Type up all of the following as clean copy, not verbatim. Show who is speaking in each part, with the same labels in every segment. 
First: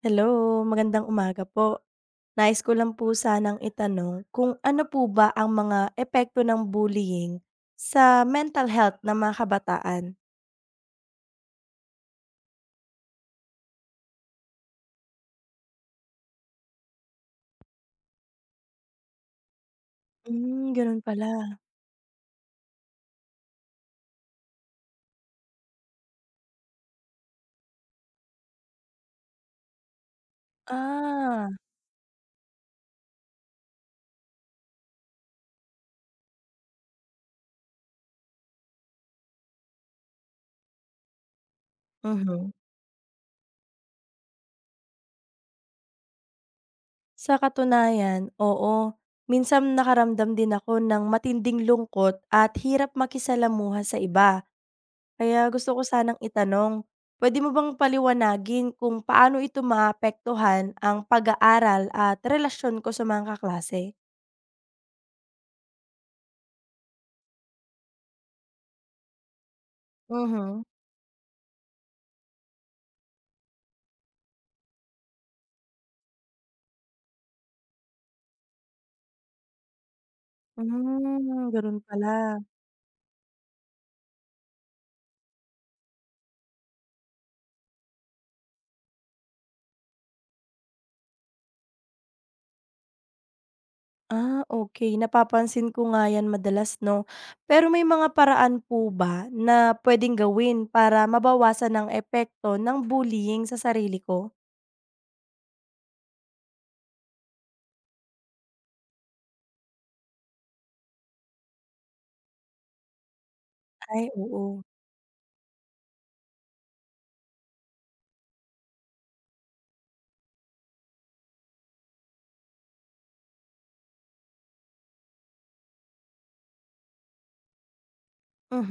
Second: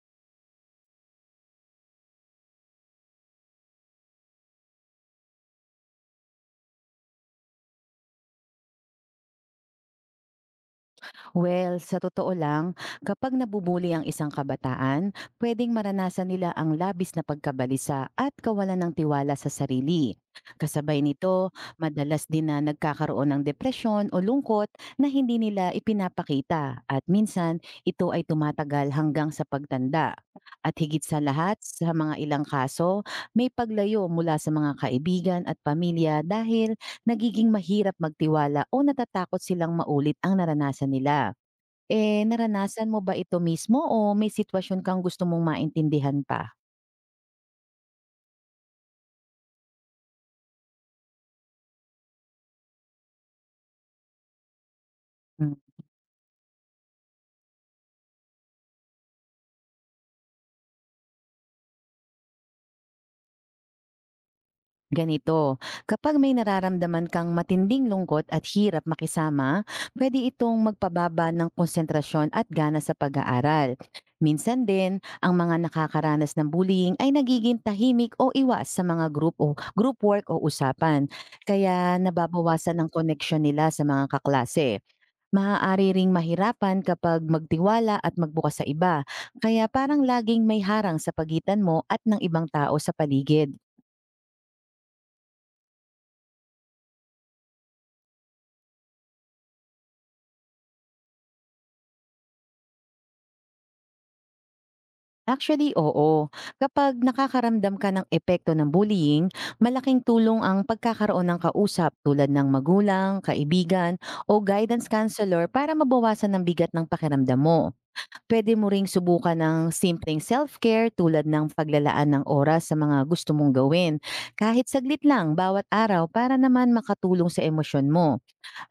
Speaker 1: Hello, magandang umaga po. Nais ko lang po sanang itanong kung ano po ba ang mga epekto ng bullying sa mental health ng mga kabataan?
Speaker 2: Well, sa totoo lang, kapag nabubuli ang isang kabataan, pwedeng maranasan nila ang labis na pagkabalisa at kawalan ng tiwala sa sarili.
Speaker 1: Hmm, ganun
Speaker 2: Kasabay
Speaker 1: pala.
Speaker 2: nito, madalas din na nagkakaroon ng depresyon o lungkot na hindi nila ipinapakita at minsan ito ay tumatagal hanggang sa pagtanda. At higit sa
Speaker 1: Ah,
Speaker 2: lahat, sa mga ilang kaso, may paglayo mula sa mga kaibigan at pamilya dahil nagiging mahirap magtiwala o natatakot silang maulit ang naranasan nila. Eh,
Speaker 1: mhm.
Speaker 2: naranasan mo ba ito mismo o may sitwasyon kang gusto mong maintindihan pa?
Speaker 1: Sa katunayan, oo. Minsan nakaramdam din ako ng matinding lungkot at hirap makisalamuha sa iba. Kaya
Speaker 2: Mm,
Speaker 1: gusto ko sanang itanong, pwede mo bang paliwanagin kung paano ito maapektuhan ang pag-aaral at relasyon ko sa mga kaklase?
Speaker 2: Ganito, kapag may nararamdaman kang matinding lungkot at hirap makisama, pwede itong
Speaker 1: Mhm.
Speaker 2: magpababa ng konsentrasyon at gana sa pag-aaral. Minsan din, ang mga nakakaranas ng bullying ay nagiging tahimik o iwas sa mga group o group work o usapan.
Speaker 1: Hmm, gano'n
Speaker 2: Kaya
Speaker 1: pala.
Speaker 2: nababawasan ang connection nila sa mga kaklase. Maaari ring mahirapan kapag magtiwala at magbukas sa iba, kaya parang laging may harang sa pagitan mo at ng ibang tao sa paligid.
Speaker 1: Ah, okey, napapansin ko nga 'yan madalas 'no. Pero may mga paraan po ba na puwedeng gawin para mabawasan ang epekto ng bullying sa sarili ko?
Speaker 2: Actually, oo. Kapag nakakaramdam ka ng epekto ng bullying, malaking tulong ang pagkakaroon ng kausap tulad ng magulang, kaibigan,
Speaker 1: Ay,
Speaker 2: o
Speaker 1: oo.
Speaker 2: guidance counselor para mabawasan ang bigat ng pakiramdam mo. Puwede mo ring subukan ng simpleng self-care tulad ng paglalaan ng oras sa mga gusto mong gawin. Kahit saglit lang bawat araw para naman makatulong sa emosyon mo.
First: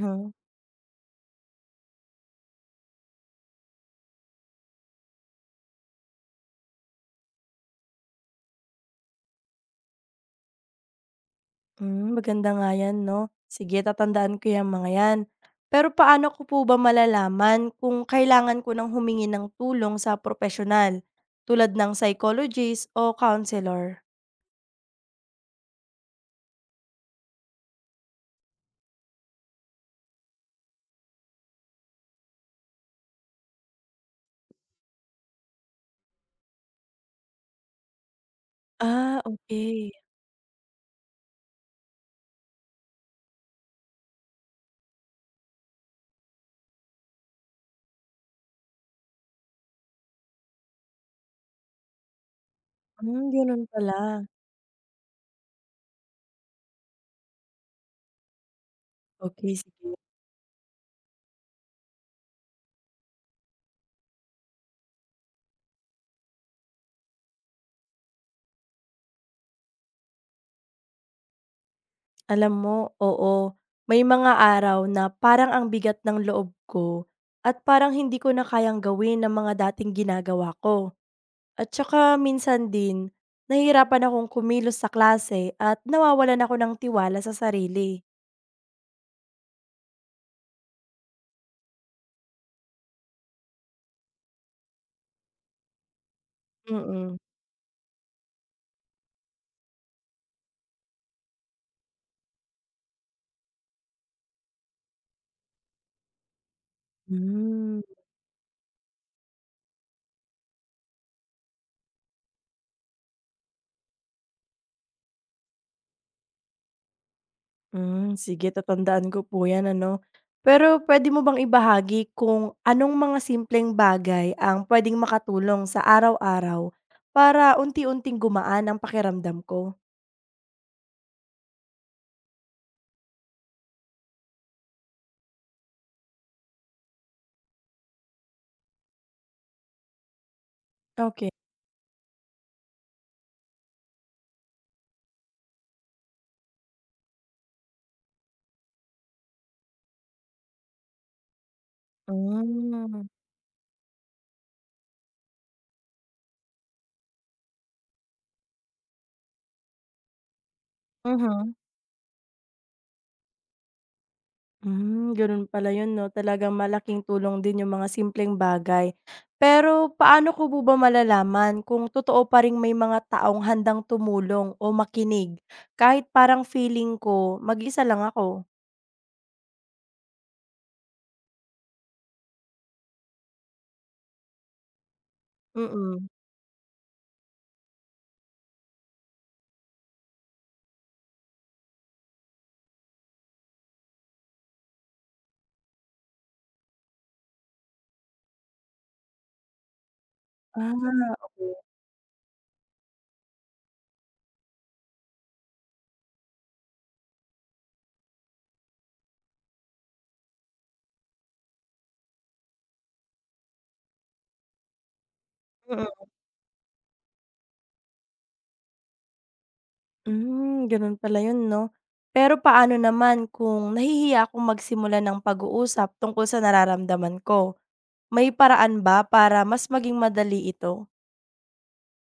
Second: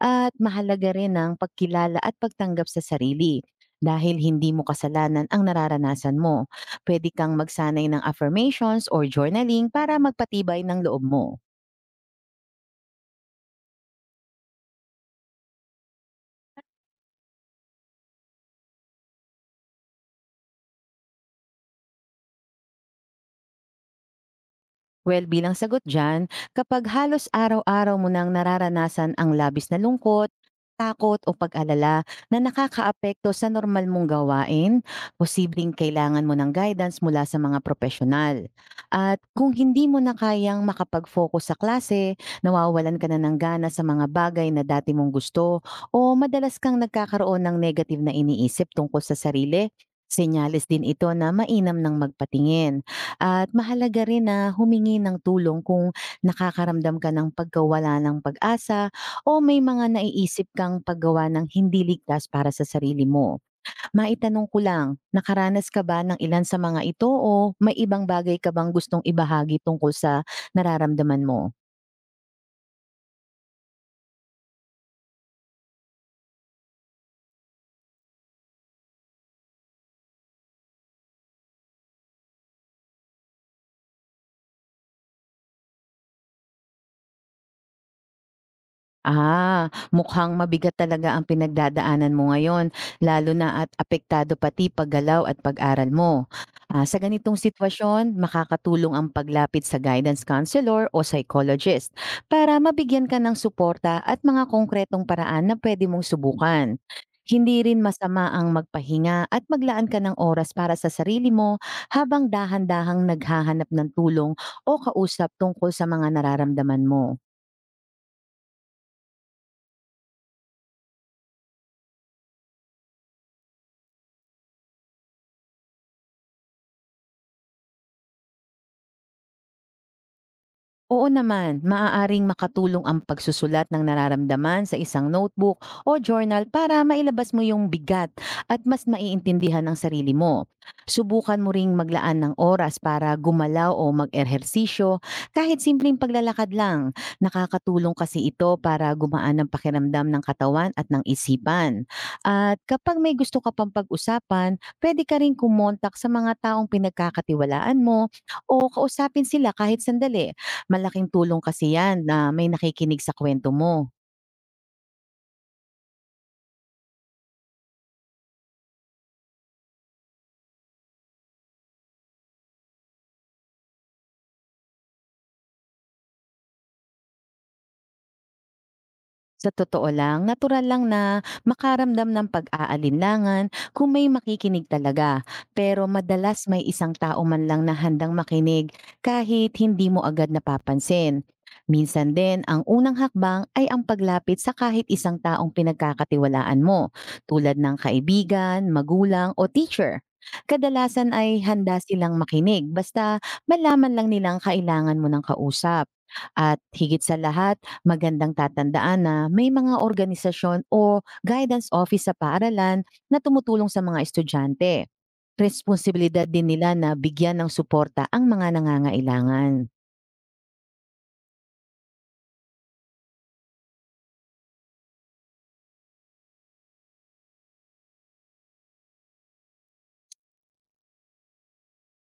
Speaker 2: At mahalaga rin ang pagkilala at pagtanggap sa sarili. Dahil hindi mo kasalanan ang nararanasan mo. Pwede kang magsanay ng affirmations or journaling para magpatibay ng loob mo.
Speaker 1: Hmm, maganda nga 'yan 'no. Sige, tatandaan ko 'yang mga 'yan. Pero paano ko po ba malalaman kung kailangan ko ng humingi ng tulong sa propesyonal, tulad ng psychologist o counselor?
Speaker 2: Well, bilang sagot dyan, kapag halos araw-araw mo nang nararanasan ang labis na lungkot, takot o pag-alala na nakakaapekto sa normal mong gawain, posibleng kailangan mo ng guidance mula sa mga profesional. At
Speaker 1: Ah,
Speaker 2: kung hindi
Speaker 1: okey.
Speaker 2: mo na kayang makapag-focus sa klase, nawawalan ka na ng gana sa mga bagay na dati mong gusto o madalas kang nagkakaroon ng negative na iniisip tungkol sa sarili, senyales din ito na mainam ng magpatingin.
Speaker 1: Hmm,
Speaker 2: At
Speaker 1: gano'n pala.
Speaker 2: mahalaga rin na humingi ng tulong kung nakakaramdam ka ng pagkawala ng pag-asa o
Speaker 1: Okey,
Speaker 2: may mga
Speaker 1: sige.
Speaker 2: naiisip kang paggawa ng hindi ligtas para sa sarili mo. Maitanong ko lang, nakaranas ka ba ng ilan sa mga ito o may ibang bagay ka bang gustong ibahagi tungkol sa nararamdaman mo?
Speaker 1: Alam mo, oo, may mga araw na parang ang bigat ng loob ko at parang hindi ko na kayang gawin ang mga dating ginagawa ko. At saka minsan din, nahihirapan akong kumilos sa klase at nawawalan ako ng tiwala sa sarili.
Speaker 2: Ah, mukhang mabigat talaga ang pinagdadaanan mo ngayon, lalo na at apektado pati paggalaw at pag-aral mo. Ah, sa
Speaker 1: Mm.
Speaker 2: ganitong sitwasyon, makakatulong ang paglapit sa guidance counselor o psychologist para mabigyan ka ng suporta at mga konkretong paraan na pwede mong subukan. Hindi rin
Speaker 1: Hmm.
Speaker 2: masama ang magpahinga at maglaan ka ng oras para sa sarili mo habang dahan-dahang naghahanap ng tulong o kausap tungkol sa mga nararamdaman mo.
Speaker 1: Hmm, sige tatandaan ko po 'yan ano. Pero pwede mo bang ibahagi kung anong mga simpleng bagay ang puwedeng makatulong sa araw-araw para unti-unting gumaan ang pakiramdam ko?
Speaker 2: Oo naman, maaaring makatulong ang pagsusulat ng nararamdaman sa isang notebook o journal para mailabas mo yung bigat at mas maiintindihan ang sarili mo.
Speaker 1: Okay.
Speaker 2: Subukan mo ring maglaan ng oras para gumalaw o mag-ehersisyo kahit simpleng paglalakad lang. Nakakatulong kasi ito para gumaan ang pakiramdam ng katawan at ng isipan. At kapag
Speaker 1: Hmm,
Speaker 2: may gusto ka pang pag-usapan, pwede ka rin kumontak sa mga taong pinagkakatiwalaan mo o kausapin sila kahit sandali. Malaking tulong
Speaker 1: mhm.
Speaker 2: kasi yan na may nakikinig sa kwento mo.
Speaker 1: Hmm, gano'n pala 'yun 'no, talagang malaking tulong din yung mga simpleng bagay. Pero paano ko po ba malalaman kung totoo pa ring may mga taong handang tumulong o makinig kahit parang feeling ko mag-isa lang ako?
Speaker 2: Sa totoo lang, natural lang na makaramdam ng pag-aalinlangan kung may makikinig talaga. Pero
Speaker 1: Mm.
Speaker 2: madalas may isang tao man lang na handang makinig kahit hindi mo agad napapansin. Minsan din, ang unang hakbang ay ang paglapit sa kahit isang taong pinagkakatiwalaan mo, tulad ng kaibigan, magulang o teacher.
Speaker 1: Ah,
Speaker 2: Kadalasan ay
Speaker 1: okey.
Speaker 2: handa silang makinig basta malaman lang nilang kailangan mo ng kausap. At higit sa lahat, magandang tatandaan na may mga organisasyon o guidance office sa paaralan na tumutulong sa mga estudyante.
Speaker 1: Mm.
Speaker 2: Responsibilidad din nila na bigyan ng suporta ang mga nangangailangan.
Speaker 1: Hmm, gano'n pala 'yun 'no. Pero paano naman kung nahihiya akong magsimula ng pag-uusap tungkol sa nararamdaman ko? May paraan ba para mas maging madali ito?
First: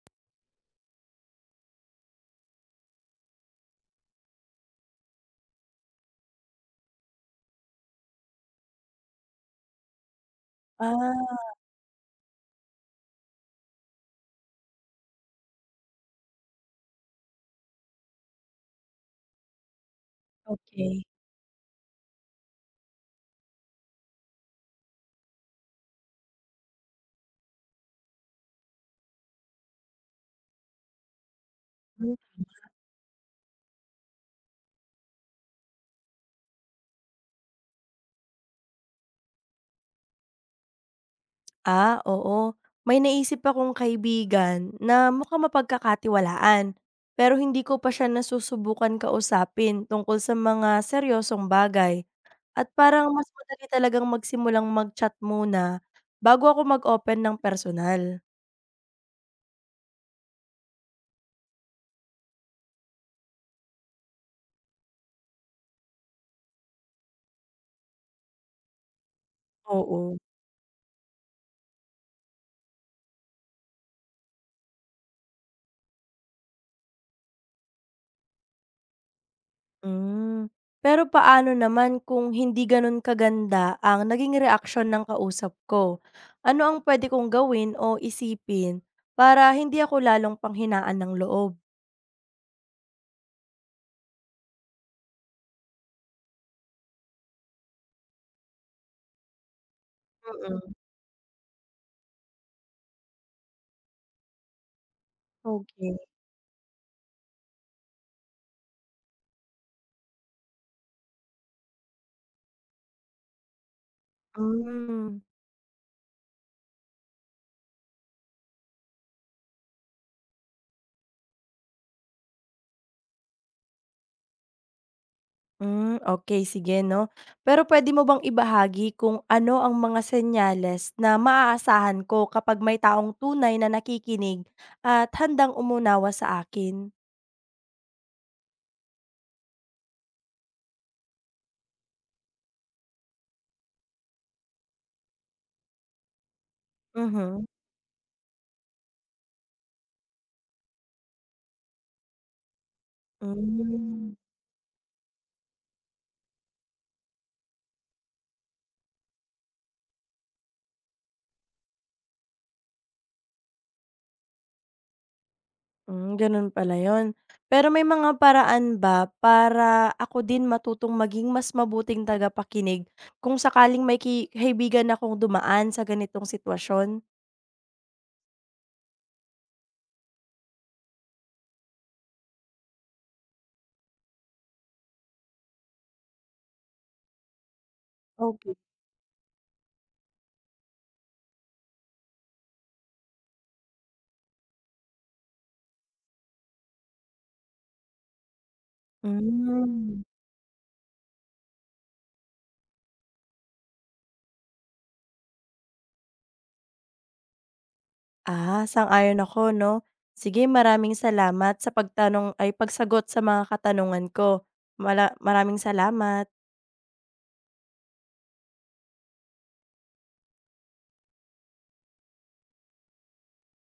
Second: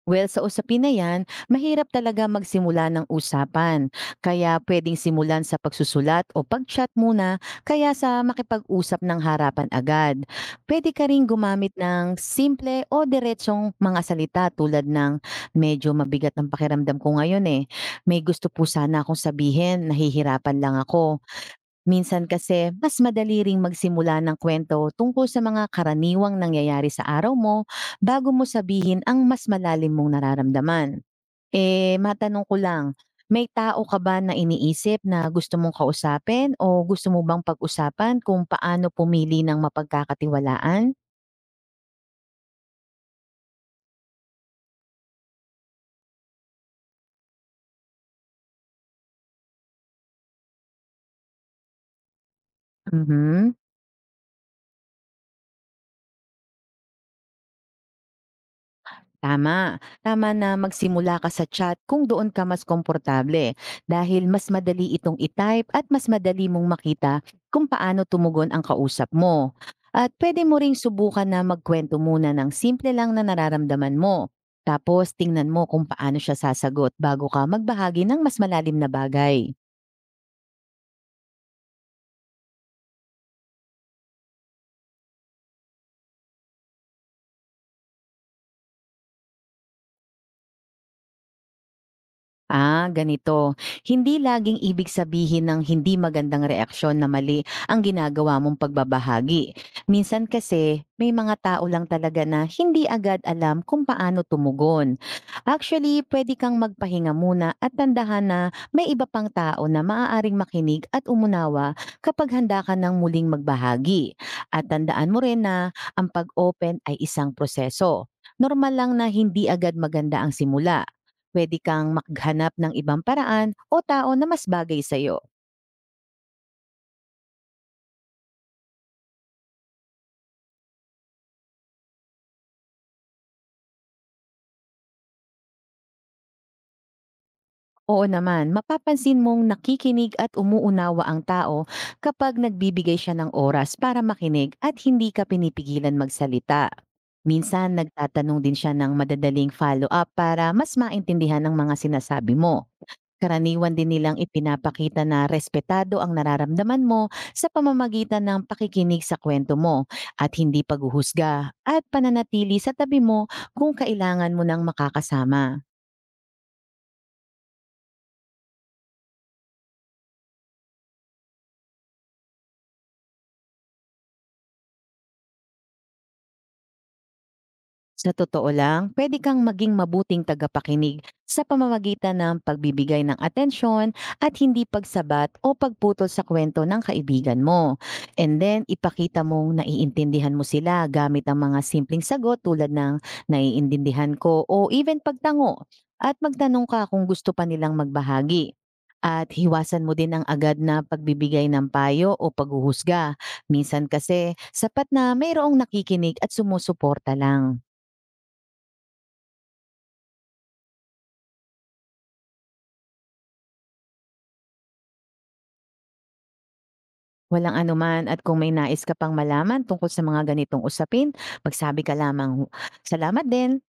Speaker 2: Well, sa usapin na yan, mahirap talaga magsimula ng usapan. Kaya pwedeng simulan sa pagsusulat o pag-chat muna, kaya sa makipag-usap ng harapan agad. Pwede ka rin
Speaker 1: Ah,
Speaker 2: gumamit ng simple o diretsong mga salita tulad ng medyo mabigat ang pakiramdam ko ngayon eh. May gusto po sana akong sabihin, nahihirapan lang
Speaker 1: okey.
Speaker 2: ako. Minsan kasi, mas madali ring magsimula ng kwento tungkol sa mga karaniwang nangyayari sa araw mo bago mo sabihin ang mas malalim mong nararamdaman. Eh,
Speaker 1: Hmm.
Speaker 2: matanong ko lang, may tao ka ba na iniisip na gusto mong kausapin o gusto mo bang pag-usapan kung paano pumili ng mapagkakatiwalaan?
Speaker 1: Ah, oo. May naisip akong kaibigan na mukhang mapagkakatiwalaan, pero hindi ko pa siya nasusubukan kausapin tungkol sa mga seryosong bagay. At parang mas
Speaker 2: Mhm.
Speaker 1: madali talagang magsimulang mag-chat muna bago ako mag-open ng personal.
Speaker 2: Tama. Tama na magsimula ka sa chat kung doon ka mas komportable dahil mas madali itong itype at mas madali mong makita kung paano tumugon ang kausap mo. At
Speaker 1: Oo.
Speaker 2: pwede mo ring subukan na magkwento muna ng simple lang na nararamdaman mo. Tapos tingnan mo kung paano siya sasagot bago ka magbahagi ng mas malalim na bagay.
Speaker 1: Hmm, pero paano naman kung hindi gano'n kaganda ang naging reaksyon ng kausap ko? Ano ang puwede kong gawin o isipin para hindi ako lalong panghinaan ng loob?
Speaker 2: Ah, ganito. Hindi laging ibig sabihin ng hindi magandang reaksyon na mali ang ginagawa mong pagbabahagi. Minsan
Speaker 1: Mm,
Speaker 2: kasi, may mga tao lang talaga na hindi agad alam kung paano tumugon.
Speaker 1: okey.
Speaker 2: Actually, pwede kang magpahinga muna at tandahan na may iba pang tao na maaaring makinig at umunawa kapag handa ka ng muling magbahagi. At tandaan
Speaker 1: Hmm.
Speaker 2: mo rin na ang pag-open ay isang proseso. Normal lang na hindi agad maganda ang simula. Pwede kang maghanap ng ibang paraan o tao na mas bagay sa iyo.
Speaker 1: Hmm, okay, sige 'no. Pero puwede mo bang ibahagi kung ano ang mga senyales na maaasahan ko kapag may taong tunay na nakikinig at handang umunawa sa akin?
Speaker 2: Oo naman, mapapansin mong nakikinig at umuunawa ang tao kapag nagbibigay siya ng oras para makinig at hindi ka pinipigilan magsalita.
Speaker 1: Mhm,
Speaker 2: Minsan, nagtatanong din siya ng madadaling follow-up para mas maintindihan ang mga sinasabi mo. Karaniwan din
Speaker 1: hmm.
Speaker 2: nilang ipinapakita na respetado ang nararamdaman mo sa pamamagitan ng pakikinig sa kwento mo at hindi paghuhusga at pananatili sa tabi mo kung kailangan mo ng makakasama.
Speaker 1: Hmm, gano'n pala 'yun. Pero may mga paraan ba para ako din matutong maging mas mabuting tagapakinig kung sakaling may kaibigan akong dumaan sa ganitong sitwasyon?
Speaker 2: Sa totoo lang, pwede kang maging mabuting tagapakinig sa pamamagitan ng pagbibigay ng atensyon at hindi pagsabat o pagputol sa kwento ng kaibigan mo. And
Speaker 1: Okay.
Speaker 2: then, ipakita mong naiintindihan mo sila gamit ang mga simpleng sagot tulad ng naiintindihan ko o even pagtango at magtanong ka kung gusto pa nilang magbahagi. At hiwasan mo
Speaker 1: Hmm.
Speaker 2: din ang agad na pagbibigay ng payo o paghuhusga. Minsan kasi, sapat na mayroong nakikinig at sumusuporta lang.
Speaker 1: Ah, sang-ayon ako 'no. Sige, maraming salamat sa pagtanong ay pagsagot sa mga katanungan ko. Maraming salamat.
Speaker 2: Walang anuman at kung may nais ka pang malaman tungkol sa mga ganitong usapin, magsabi ka lamang. Salamat din!